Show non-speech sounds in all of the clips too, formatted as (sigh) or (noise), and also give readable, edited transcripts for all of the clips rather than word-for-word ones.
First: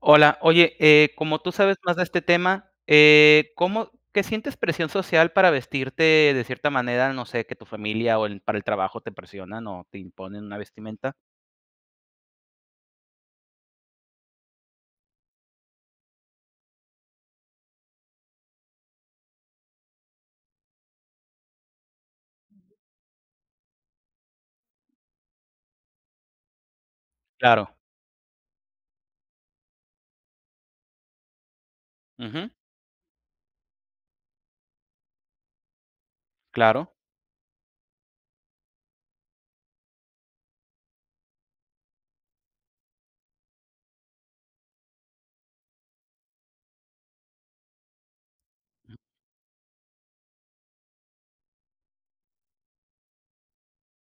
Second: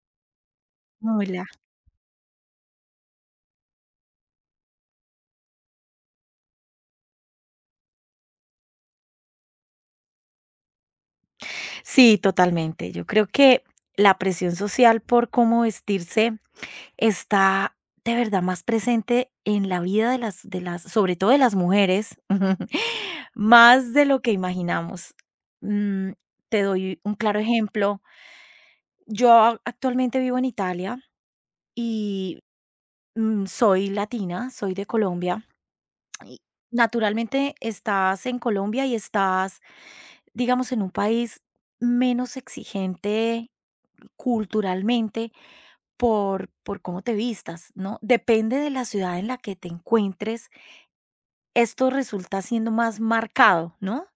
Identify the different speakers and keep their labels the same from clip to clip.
Speaker 1: Hola, oye, como
Speaker 2: Hola.
Speaker 1: tú sabes más de este tema, ¿cómo qué sientes presión social para vestirte de cierta manera? No sé, que tu familia o el para el trabajo te presionan o te imponen una vestimenta.
Speaker 2: Sí, totalmente. Yo creo que la presión social por cómo vestirse está de verdad más presente en la vida de las sobre todo de las mujeres, (laughs) más de lo que imaginamos. Mm, te doy un claro
Speaker 1: Claro.
Speaker 2: ejemplo. Yo a actualmente vivo en Italia y,
Speaker 1: Ujú.
Speaker 2: soy latina, soy de Colombia y
Speaker 1: Claro.
Speaker 2: naturalmente estás en Colombia y estás digamos, en un país menos exigente culturalmente por cómo te vistas, ¿no? Depende de la ciudad en la que te encuentres, esto resulta siendo más marcado, ¿no?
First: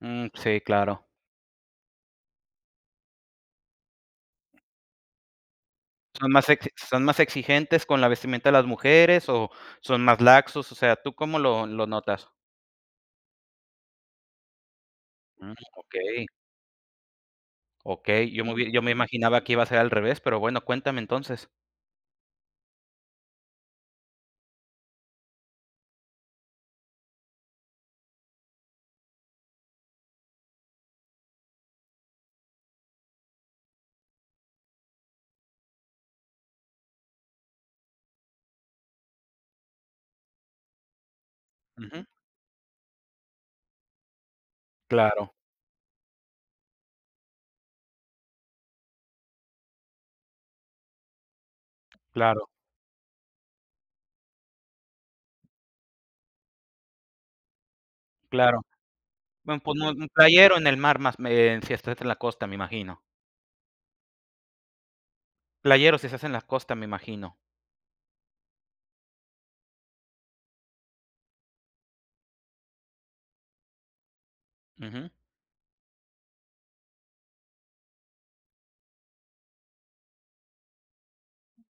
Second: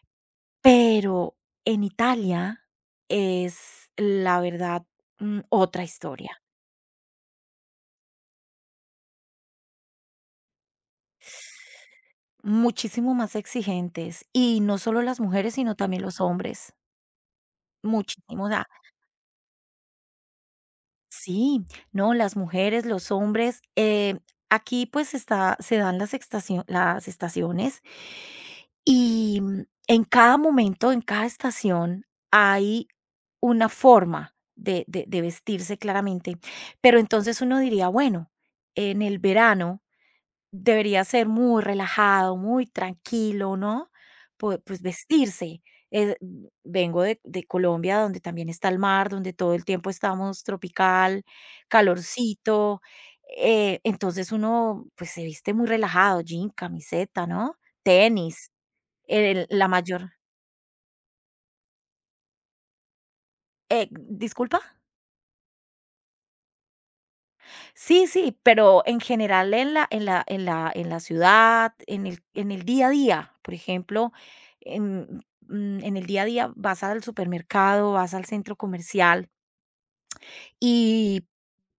Speaker 1: Mm, sí, claro.
Speaker 2: Pero en Italia es, la verdad, otra historia.
Speaker 1: Son más exigentes con la vestimenta de las mujeres o son más laxos? O sea, ¿tú cómo lo notas?
Speaker 2: Muchísimo más exigentes y no solo las mujeres,
Speaker 1: Mm,
Speaker 2: sino también los
Speaker 1: okey,
Speaker 2: hombres.
Speaker 1: okey,
Speaker 2: Muchísimo.
Speaker 1: yo me imaginaba que iba a ser al revés, pero bueno, cuéntame entonces.
Speaker 2: Sí, no, las mujeres, los hombres, aquí pues está, se dan las, las estaciones y en cada momento, en cada estación, hay una forma de, de vestirse claramente. Pero entonces uno diría, bueno, en el verano debería ser muy
Speaker 1: Ujú.
Speaker 2: relajado, muy tranquilo, ¿no? Pues,
Speaker 1: Claro,
Speaker 2: vestirse. Eh, vengo de Colombia, donde también está el mar, donde todo el tiempo estamos tropical,
Speaker 1: claro,
Speaker 2: calorcito, entonces uno, pues, se viste muy relajado, jean, camiseta, ¿no? Tenis,
Speaker 1: claro.
Speaker 2: el
Speaker 1: Bueno,
Speaker 2: la
Speaker 1: pues no, un
Speaker 2: mayor
Speaker 1: playero en el mar más, si estás en la costa, me imagino.
Speaker 2: ¿disculpa?
Speaker 1: Playero si estás en la costa, me imagino.
Speaker 2: Sí, sí, pero en general en la ciudad, en el día a día, por ejemplo,
Speaker 1: Ujú,
Speaker 2: en, en el día a día vas al supermercado, vas al centro comercial y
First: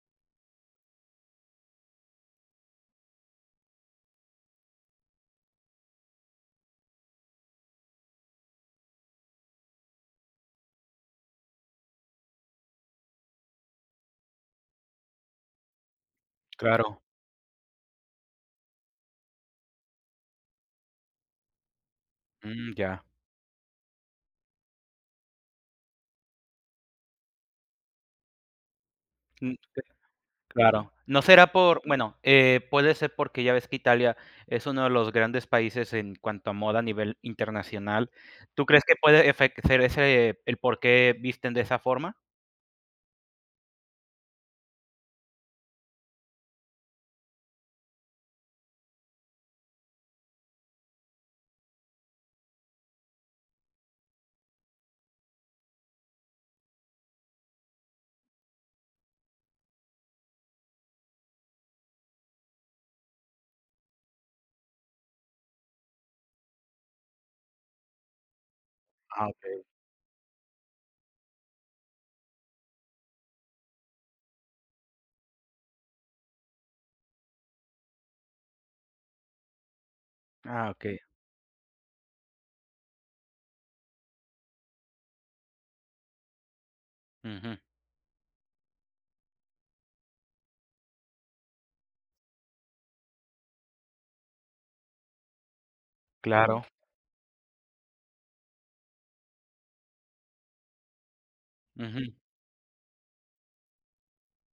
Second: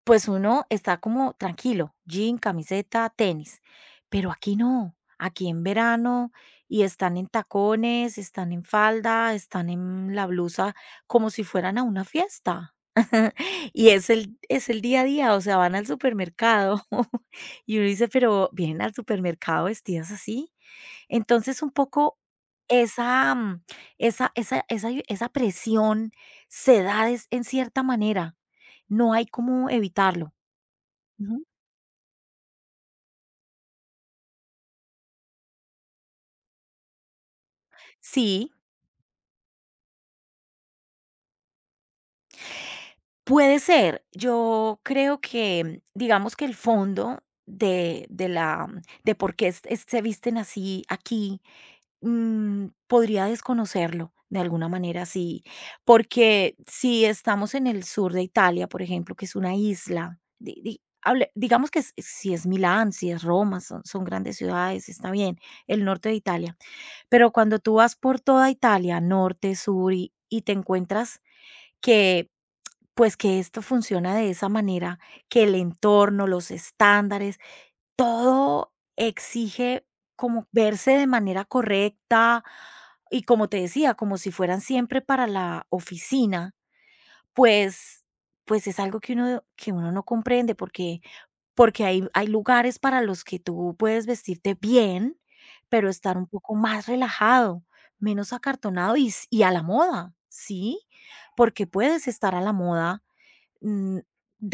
Speaker 2: pues uno está como tranquilo, jean, camiseta, tenis, pero aquí no, aquí en verano y están en tacones, están en falda, están en la blusa como si fueran a una fiesta. (laughs) Y es el día a día, o sea, van al supermercado
Speaker 1: claro.
Speaker 2: (laughs) y uno dice, pero vienen al supermercado vestidas así. Entonces, un poco
Speaker 1: Mm, ya.
Speaker 2: esa, esa presión se da es en cierta manera, no hay
Speaker 1: Mm,
Speaker 2: cómo evitarlo.
Speaker 1: claro. No
Speaker 2: Ujú.
Speaker 1: será por bueno, puede ser porque ya ves que Italia es uno de los grandes países en cuanto a moda a nivel internacional.
Speaker 2: Sí,
Speaker 1: ¿Tú crees que puede efe ser ese el por qué visten de esa forma?
Speaker 2: puede ser. Yo creo que, digamos que el fondo de la de por qué es se visten así aquí, podría desconocerlo de alguna manera, sí, porque si estamos en el sur de Italia, por ejemplo, que es una isla, di di hable digamos que s si es Milán, si es Roma, son grandes ciudades, está bien, el norte de Italia, pero cuando tú vas por toda Italia,
Speaker 1: Ah,
Speaker 2: norte,
Speaker 1: okey.
Speaker 2: sur, y te encuentras que pues que esto funciona de esa manera, que el entorno, los estándares, todo exige como
Speaker 1: Ah,
Speaker 2: verse
Speaker 1: okey.
Speaker 2: de manera correcta y como te decía, como si fueran siempre para la oficina,
Speaker 1: Ujú,
Speaker 2: pues pues es algo que uno no comprende porque porque hay lugares para los que tú puedes vestirte bien, pero estar un poco
Speaker 1: claro.
Speaker 2: más relajado, menos acartonado y s y a la moda, ¿sí? Porque puedes
Speaker 1: Ujú,
Speaker 2: estar a la moda. Mm,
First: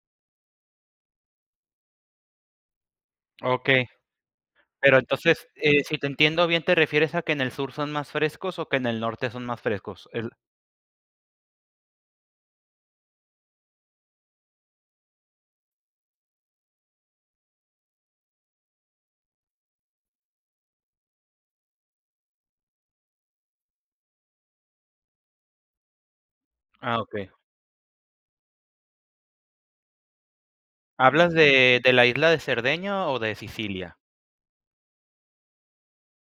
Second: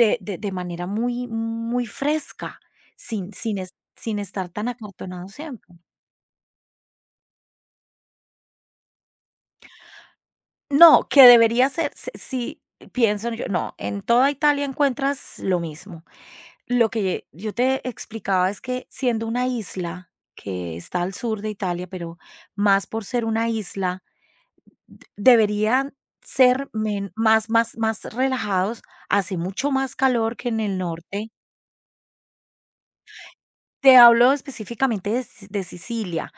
Speaker 2: de manera muy fresca, sin sin es
Speaker 1: okey.
Speaker 2: sin estar tan
Speaker 1: Pero
Speaker 2: acartonado
Speaker 1: entonces,
Speaker 2: siempre.
Speaker 1: si te entiendo bien, ¿te refieres a que en el sur son más frescos o que en el norte son más frescos? Es
Speaker 2: No, que debería ser, si sí, pienso yo, no, en toda Italia encuentras lo mismo. Lo que yo te explicaba es que siendo una isla que está al sur de Italia, pero más por ser una isla, de deberían ser
Speaker 1: Ah,
Speaker 2: men
Speaker 1: okey.
Speaker 2: más relajados, hace mucho más calor que en el norte.
Speaker 1: ¿Hablas de la isla de Cerdeña o de
Speaker 2: Te
Speaker 1: Sicilia?
Speaker 2: hablo específicamente de Si de Sicilia.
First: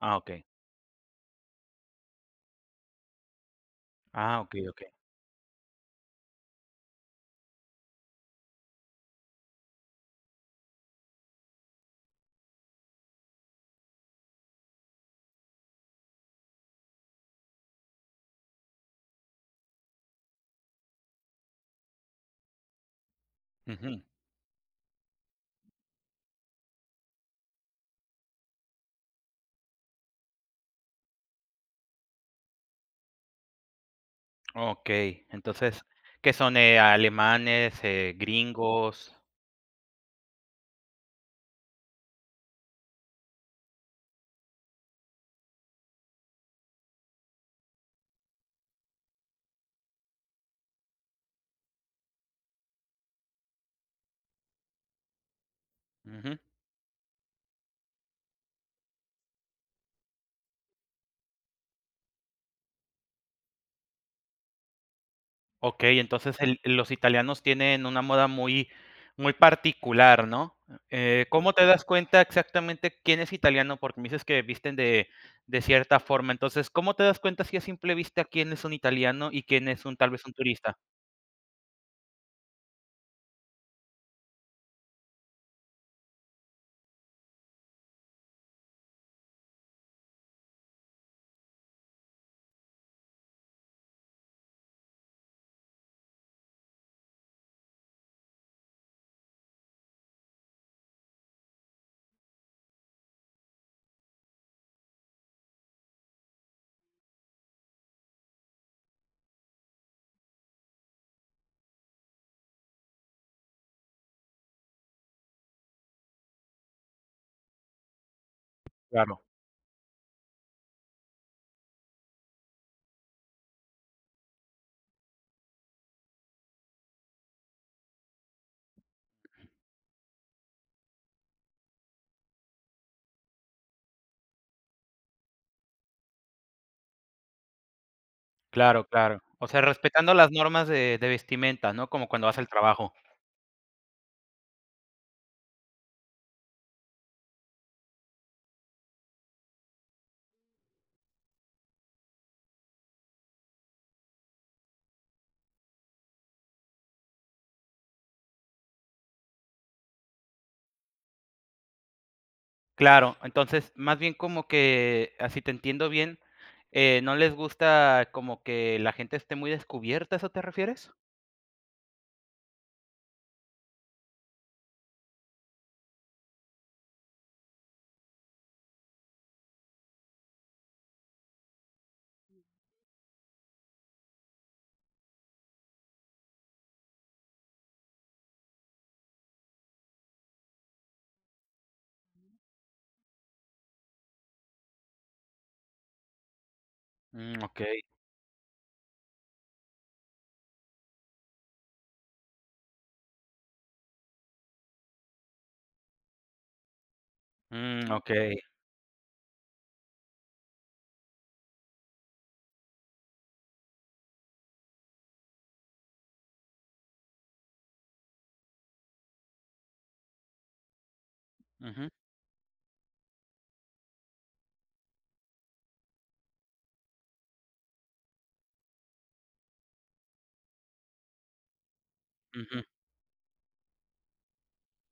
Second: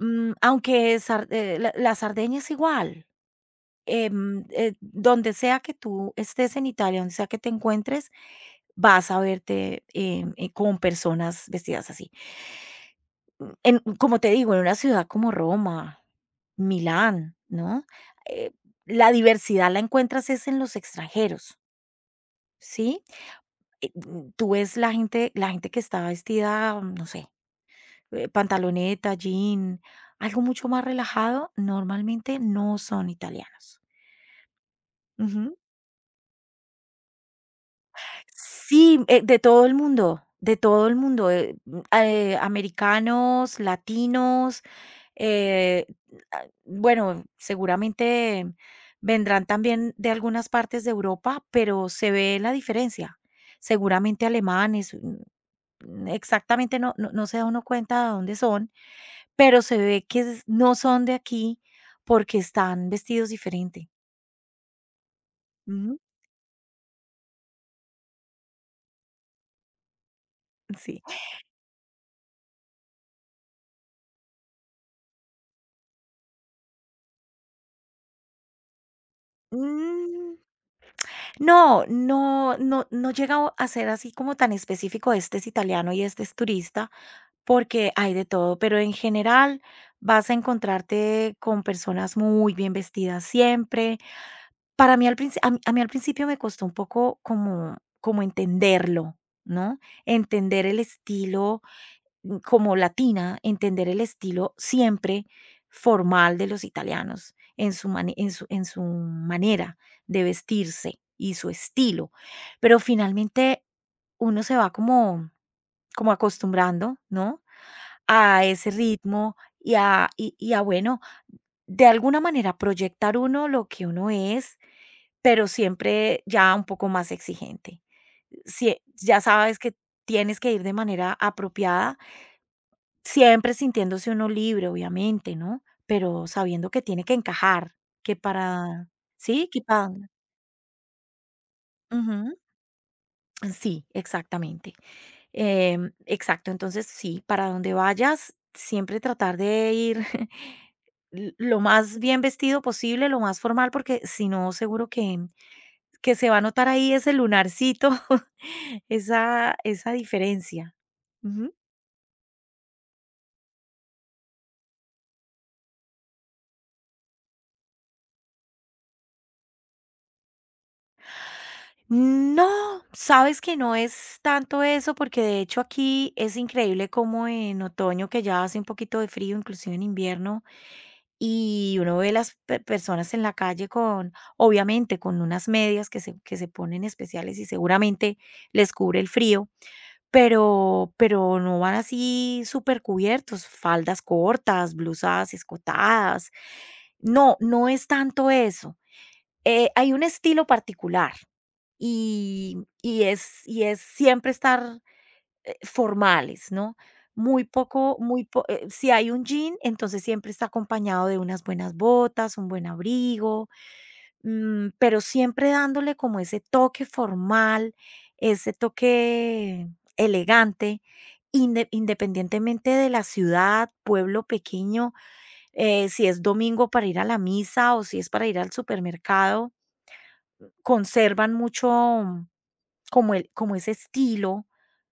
Speaker 1: Ah, okey.
Speaker 2: Aunque sar la Sardeña es igual,
Speaker 1: Ah, okey, okey.
Speaker 2: donde sea que tú estés en Italia, donde sea que te encuentres, vas a verte, con personas vestidas así. En como te digo, en una ciudad como Roma, Milán, ¿no? Eh, la diversidad la encuentras es en los extranjeros, ¿sí?
Speaker 1: Ujú.
Speaker 2: Tú ves la gente que está vestida, no sé, pantaloneta, jean, algo mucho más relajado, normalmente no son italianos.
Speaker 1: Okey.
Speaker 2: Ujú.
Speaker 1: Entonces, ¿qué son, alemanes,
Speaker 2: Sí,
Speaker 1: gringos?
Speaker 2: de todo el mundo, americanos, latinos, eh, bueno, seguramente vendrán también de algunas partes de Europa, pero se ve la diferencia. Seguramente alemanes,
Speaker 1: Ujú.
Speaker 2: exactamente no, no se da uno cuenta de dónde son, pero se ve que s no son de aquí porque están vestidos diferente. Ujú,
Speaker 1: Okey, entonces el los italianos tienen una moda muy particular, ¿no?
Speaker 2: sí.
Speaker 1: ¿Cómo te das cuenta exactamente quién es italiano? Porque me dices que visten de cierta forma. Entonces, ¿cómo te das cuenta si a simple vista quién es un italiano y quién es un, tal vez, un
Speaker 2: Mm.
Speaker 1: turista?
Speaker 2: No, no llega o a ser así como tan específico, este es italiano y este es turista, porque hay de todo, pero en general vas a encontrarte con personas muy bien vestidas siempre. Para mí al principio, a mí al principio me costó un poco como entenderlo, ¿no? Entender el estilo como latina, entender el estilo siempre formal de los italianos en su, en su, en su manera de vestirse y su estilo. Pero finalmente uno se va como, como acostumbrando, ¿no? A ese
Speaker 1: Claro.
Speaker 2: ritmo y a, y, y a, bueno, de alguna manera proyectar uno lo que uno es, pero siempre ya un poco más exigente. Ya sabes que tienes que ir de manera apropiada. Siempre sintiéndose uno libre, obviamente, ¿no? Pero sabiendo que tiene que encajar, que
Speaker 1: Claro,
Speaker 2: para
Speaker 1: claro. O
Speaker 2: sí, que
Speaker 1: sea,
Speaker 2: para
Speaker 1: respetando las normas de vestimenta, ¿no? Como cuando
Speaker 2: ujú,
Speaker 1: vas al trabajo.
Speaker 2: sí, exactamente. Exacto, entonces sí, para donde vayas, siempre tratar de ir (laughs) l lo más bien vestido posible, lo más formal, porque si no, seguro que se va a notar ahí ese lunarcito, (laughs) esa esa diferencia. Ujú.
Speaker 1: Claro, entonces más bien como que, así te entiendo bien, ¿no les gusta como que la gente esté muy descubierta, a eso te refieres?
Speaker 2: No, sabes que no es tanto eso, porque de hecho aquí es increíble como en otoño, que ya hace un poquito de frío, inclusive en invierno, y uno ve las personas en la calle con, obviamente, con unas medias que se ponen especiales y seguramente les cubre el frío, pero no van así súper cubiertos, faldas cortas, blusas escotadas. No,
Speaker 1: Mm,
Speaker 2: no
Speaker 1: okey,
Speaker 2: es tanto eso. Hay un estilo particular y es y es siempre estar, formales, ¿no? Muy
Speaker 1: mm,
Speaker 2: poco, muy
Speaker 1: okey.
Speaker 2: po si hay un jean, entonces siempre está acompañado de unas buenas botas, un buen abrigo, pero siempre dándole como ese toque formal, ese toque elegante,
Speaker 1: Ujú,
Speaker 2: independientemente de la ciudad, pueblo pequeño, si es domingo para ir a la misa o si es para ir al supermercado, conservan mucho
Speaker 1: ujú.
Speaker 2: como el como ese estilo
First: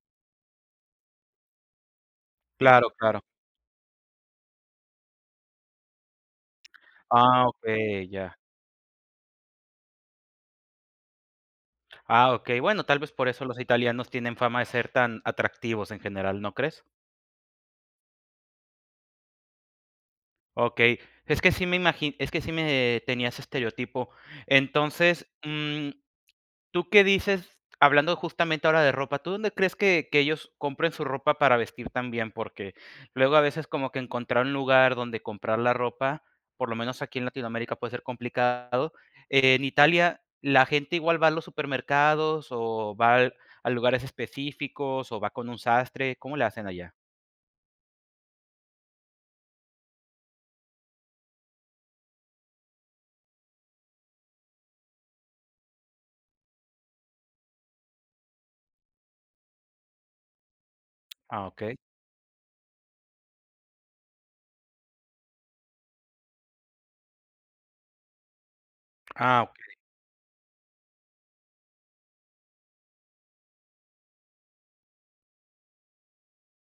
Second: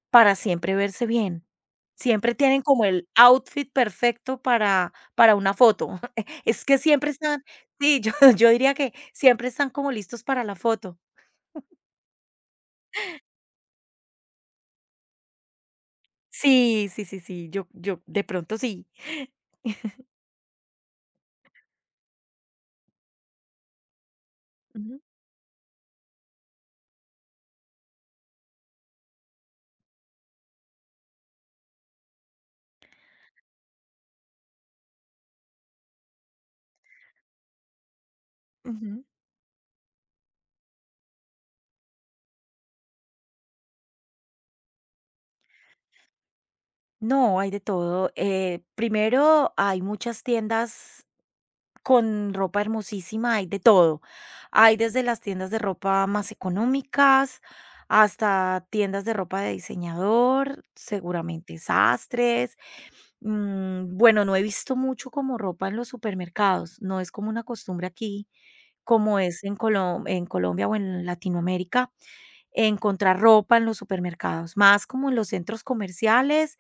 Speaker 2: para siempre verse bien. Siempre tienen como
Speaker 1: Claro,
Speaker 2: el
Speaker 1: claro.
Speaker 2: outfit perfecto para una foto. (laughs) Es que siempre están
Speaker 1: Ah,
Speaker 2: sí,
Speaker 1: okey,
Speaker 2: yo
Speaker 1: ya.
Speaker 2: (laughs) yo diría que siempre están como listos para la foto.
Speaker 1: Ah, okey. Bueno, tal vez por eso los italianos tienen fama de ser tan atractivos en general, ¿no crees?
Speaker 2: Sí, sí, sí, sí, yo de pronto sí.
Speaker 1: Okey. Es que sí me tenías estereotipo.
Speaker 2: Ujú,
Speaker 1: Entonces, mm, ¿tú qué dices? Hablando justamente ahora de ropa, ¿tú dónde crees que ellos compren su ropa para vestir también? Porque luego a veces como que encontrar un lugar donde comprar la ropa, por lo menos aquí en Latinoamérica puede ser complicado.
Speaker 2: ujú.
Speaker 1: En Italia, la gente igual va a los supermercados o va al a lugares específicos o va con un sastre, ¿cómo le hacen allá?
Speaker 2: No, hay de todo. Primero, hay muchas tiendas con ropa hermosísima, hay de todo. Hay desde las tiendas de ropa más económicas hasta tiendas de ropa de diseñador,
Speaker 1: Ah,
Speaker 2: seguramente
Speaker 1: ¿ok?
Speaker 2: sastres. Bueno, no he visto mucho como ropa en los supermercados, no es como una costumbre aquí, como
Speaker 1: Ah,
Speaker 2: es en
Speaker 1: ¿ok?
Speaker 2: En Colombia o en Latinoamérica, encontrar ropa en los supermercados, más como en los centros comerciales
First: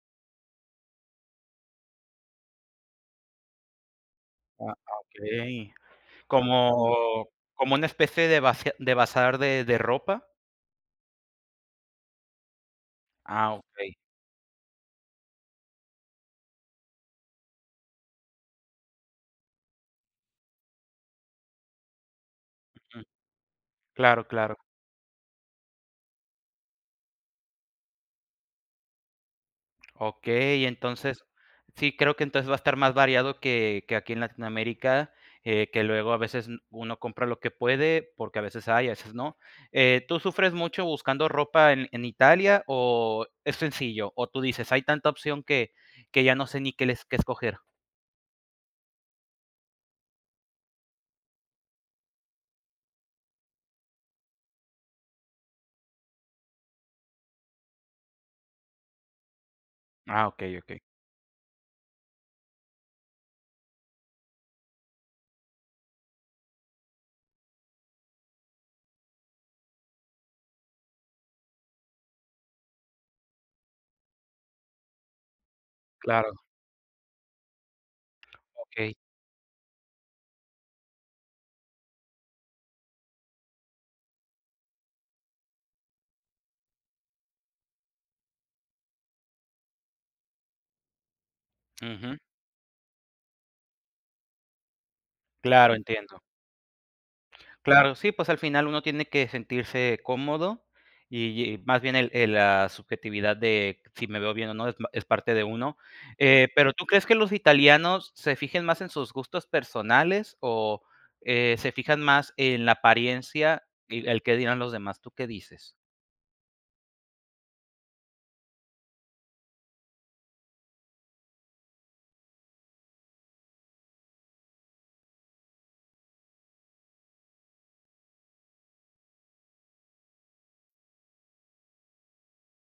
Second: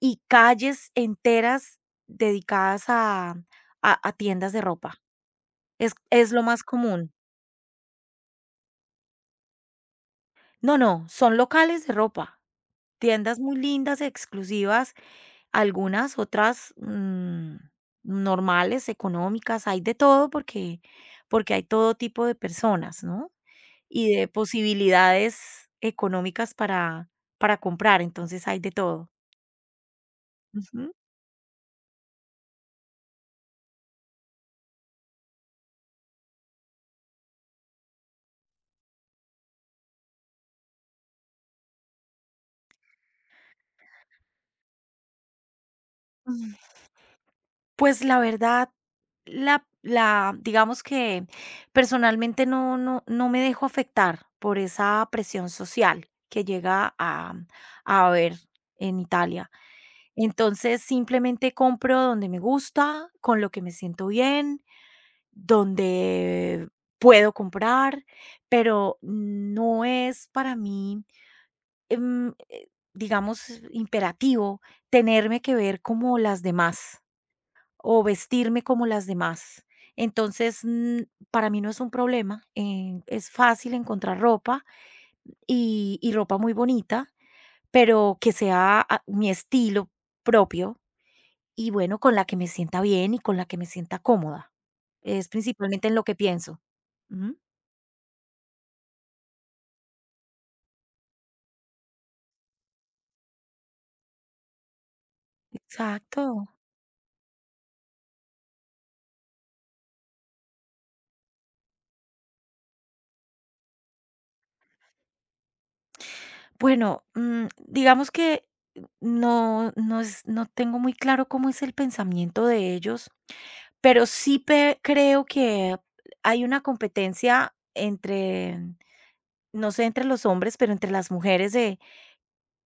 Speaker 2: y calles enteras dedicadas a tiendas de
Speaker 1: Ah, ah,
Speaker 2: ropa.
Speaker 1: okey.
Speaker 2: Es lo más común.
Speaker 1: ¿Como como una especie de bazar de ropa?
Speaker 2: No, no, son locales de ropa, tiendas
Speaker 1: Ah,
Speaker 2: muy
Speaker 1: ¿ok?
Speaker 2: lindas, exclusivas, algunas, otras, normales, económicas, hay de todo porque porque hay todo tipo de personas,
Speaker 1: Mm,
Speaker 2: ¿no? Y de
Speaker 1: claro, claro.
Speaker 2: posibilidades económicas para comprar, entonces hay de todo.
Speaker 1: Okey, entonces, sí, creo que entonces va a estar más variado que aquí en Latinoamérica, que luego a veces n uno compra lo que puede, porque a veces hay, a veces no. ¿Tú sufres mucho buscando ropa en Italia o es sencillo? O tú dices: "Hay tanta opción que ya no sé
Speaker 2: Ujú.
Speaker 1: ni qué les qué escoger".
Speaker 2: Pues la verdad, la digamos que personalmente no me dejo afectar por esa presión social que llega a haber en Italia.
Speaker 1: Ah, okey,
Speaker 2: Entonces,
Speaker 1: okey.
Speaker 2: simplemente compro donde me gusta, con lo que me siento bien, donde puedo comprar, pero no es para mí, em, eh, digamos, imperativo tenerme que ver como las
Speaker 1: Claro,
Speaker 2: demás o vestirme como
Speaker 1: okey.
Speaker 2: las demás. Entonces, para mí no es un problema, es fácil encontrar ropa y ropa muy bonita, pero que sea mi estilo propio y bueno, con
Speaker 1: Ujú.
Speaker 2: la que me sienta bien y con la que me sienta cómoda. Es
Speaker 1: Claro,
Speaker 2: principalmente en lo que
Speaker 1: entiendo.
Speaker 2: pienso. Ujú.
Speaker 1: Claro, sí, pues al final uno tiene que sentirse cómodo y más bien la subjetividad de si me veo bien o no es, es parte de uno.
Speaker 2: Exacto.
Speaker 1: Pero ¿tú crees que los italianos se fijen más en sus gustos personales o se fijan más en la apariencia y el que dirán los demás? ¿Tú qué dices?
Speaker 2: Bueno, digamos que no, no, no tengo muy claro cómo es el pensamiento de ellos. Pero sí pe creo que hay una competencia entre, no sé, entre los hombres, pero entre las mujeres de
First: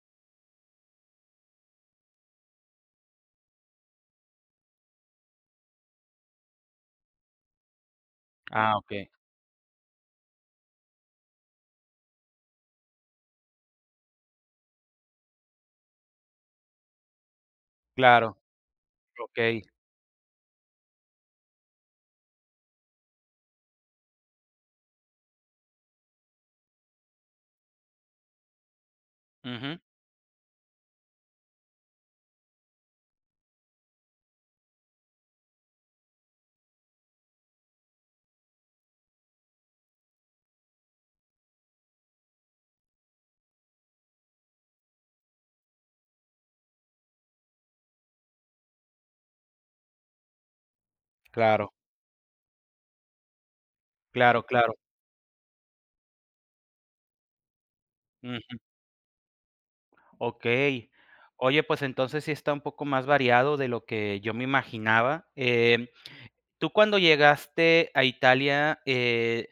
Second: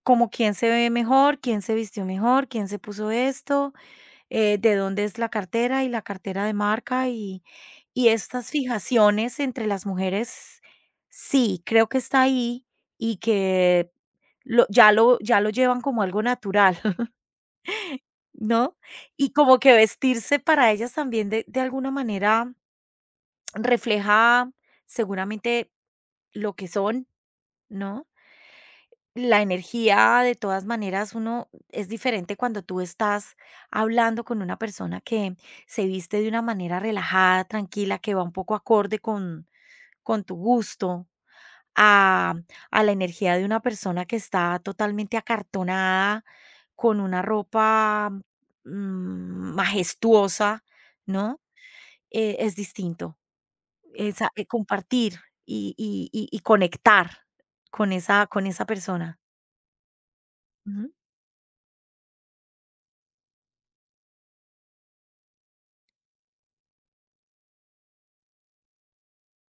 Speaker 2: como quién se ve mejor, quién se vistió mejor, quién se puso esto, de dónde es la cartera y la cartera de marca y estas
Speaker 1: Ah, ok,
Speaker 2: fijaciones entre las mujeres, sí, creo que está ahí y que lo ya lo ya lo llevan como algo natural, (laughs)
Speaker 1: claro,
Speaker 2: ¿no? Y como
Speaker 1: ok,
Speaker 2: que vestirse para ellas también de alguna manera refleja seguramente lo que son, ¿no? La
Speaker 1: ujú,
Speaker 2: energía, de todas maneras, uno es diferente cuando tú estás hablando con una persona que se viste de una manera relajada, tranquila, que va un poco acorde con tu gusto, a, a la energía de una persona que está totalmente acartonada, con una ropa majestuosa, ¿no?
Speaker 1: claro,
Speaker 2: Es distinto. Esa
Speaker 1: claro, claro.
Speaker 2: compartir y conectar con
Speaker 1: Ujú.
Speaker 2: esa persona.
Speaker 1: Ok.
Speaker 2: Ujú. (laughs)
Speaker 1: Oye, pues entonces sí está un poco más variado de lo que yo me imaginaba. Em, tú cuando llegaste a Italia,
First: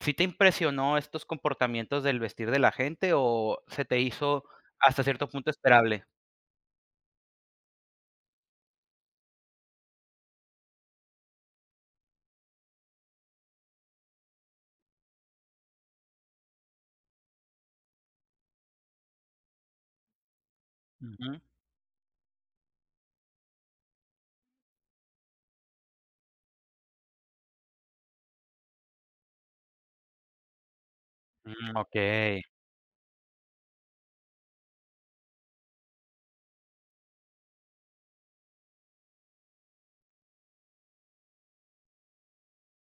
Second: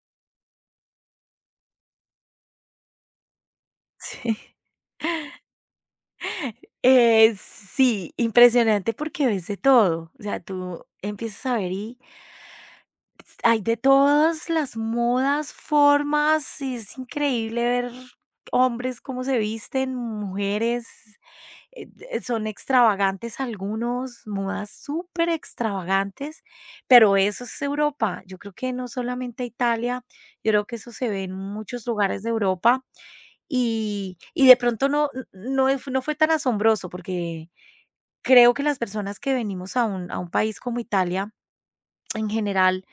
Speaker 1: ¿sí te impresionó estos comportamientos del vestir de la gente o se te hizo
Speaker 2: Sí.
Speaker 1: hasta cierto punto esperable?
Speaker 2: Sí, impresionante porque ves de todo. O sea, tú empiezas a ver y hay de todas las modas, formas, y es increíble ver hombres cómo se visten, mujeres,
Speaker 1: Ujú.
Speaker 2: d son extravagantes algunos, modas súper extravagantes pero eso es Europa. Yo creo que no solamente Italia, yo creo que eso se ve en
Speaker 1: Mm,
Speaker 2: muchos lugares de
Speaker 1: okey,
Speaker 2: Europa, y de pronto no fue tan asombroso, porque creo que las personas que venimos a un país como Italia, en general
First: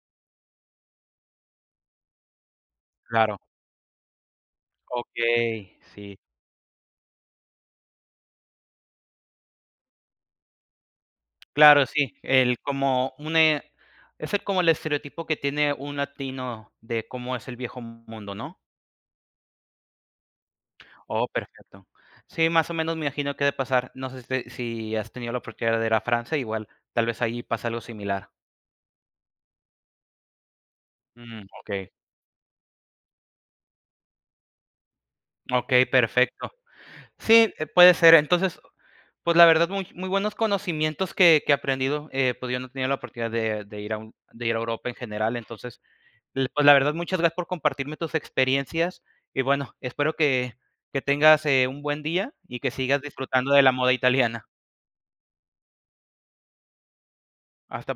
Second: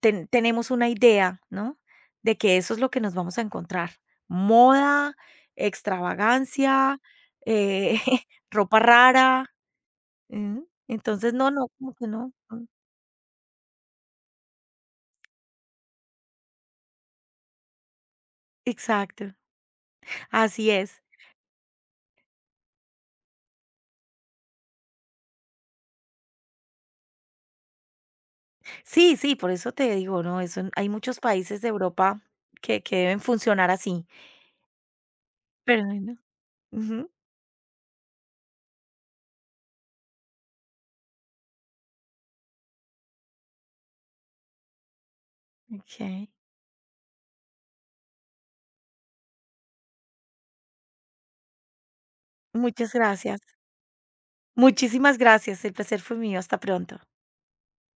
Speaker 2: tenemos una idea, ¿no? De que eso es lo que nos vamos
Speaker 1: claro,
Speaker 2: a encontrar. Moda,
Speaker 1: okey, sí.
Speaker 2: extravagancia, eh, (laughs) ropa rara. ¿M? Entonces, no, no,
Speaker 1: Claro,
Speaker 2: como que
Speaker 1: sí,
Speaker 2: no.
Speaker 1: el como una es el como el estereotipo que tiene un latino de cómo es el viejo mundo, ¿no?
Speaker 2: Exacto, así es.
Speaker 1: Oh, perfecto. Sí, más o menos me imagino qué de pasar. No sé si te si has tenido la oportunidad de ir a Francia, igual, tal vez ahí pasa algo similar.
Speaker 2: Sí, sí, por eso te digo, ¿no? Eso, hay muchos
Speaker 1: Mm,
Speaker 2: países de
Speaker 1: okey.
Speaker 2: Europa que deben funcionar así. Pero
Speaker 1: Okey,
Speaker 2: bueno,
Speaker 1: perfecto.
Speaker 2: ujú,
Speaker 1: Sí, puede ser. Entonces, pues la verdad, muy muy buenos conocimientos que he aprendido, pues yo no tenía la oportunidad de ir a Europa en general. Entonces,
Speaker 2: ok.
Speaker 1: l pues la verdad, muchas gracias por compartirme tus experiencias y bueno, espero que tengas, un buen día y que
Speaker 2: Muchas
Speaker 1: sigas
Speaker 2: gracias.
Speaker 1: disfrutando de la moda italiana.
Speaker 2: Muchísimas gracias. El placer fue mío. Hasta pronto.
Speaker 1: Hasta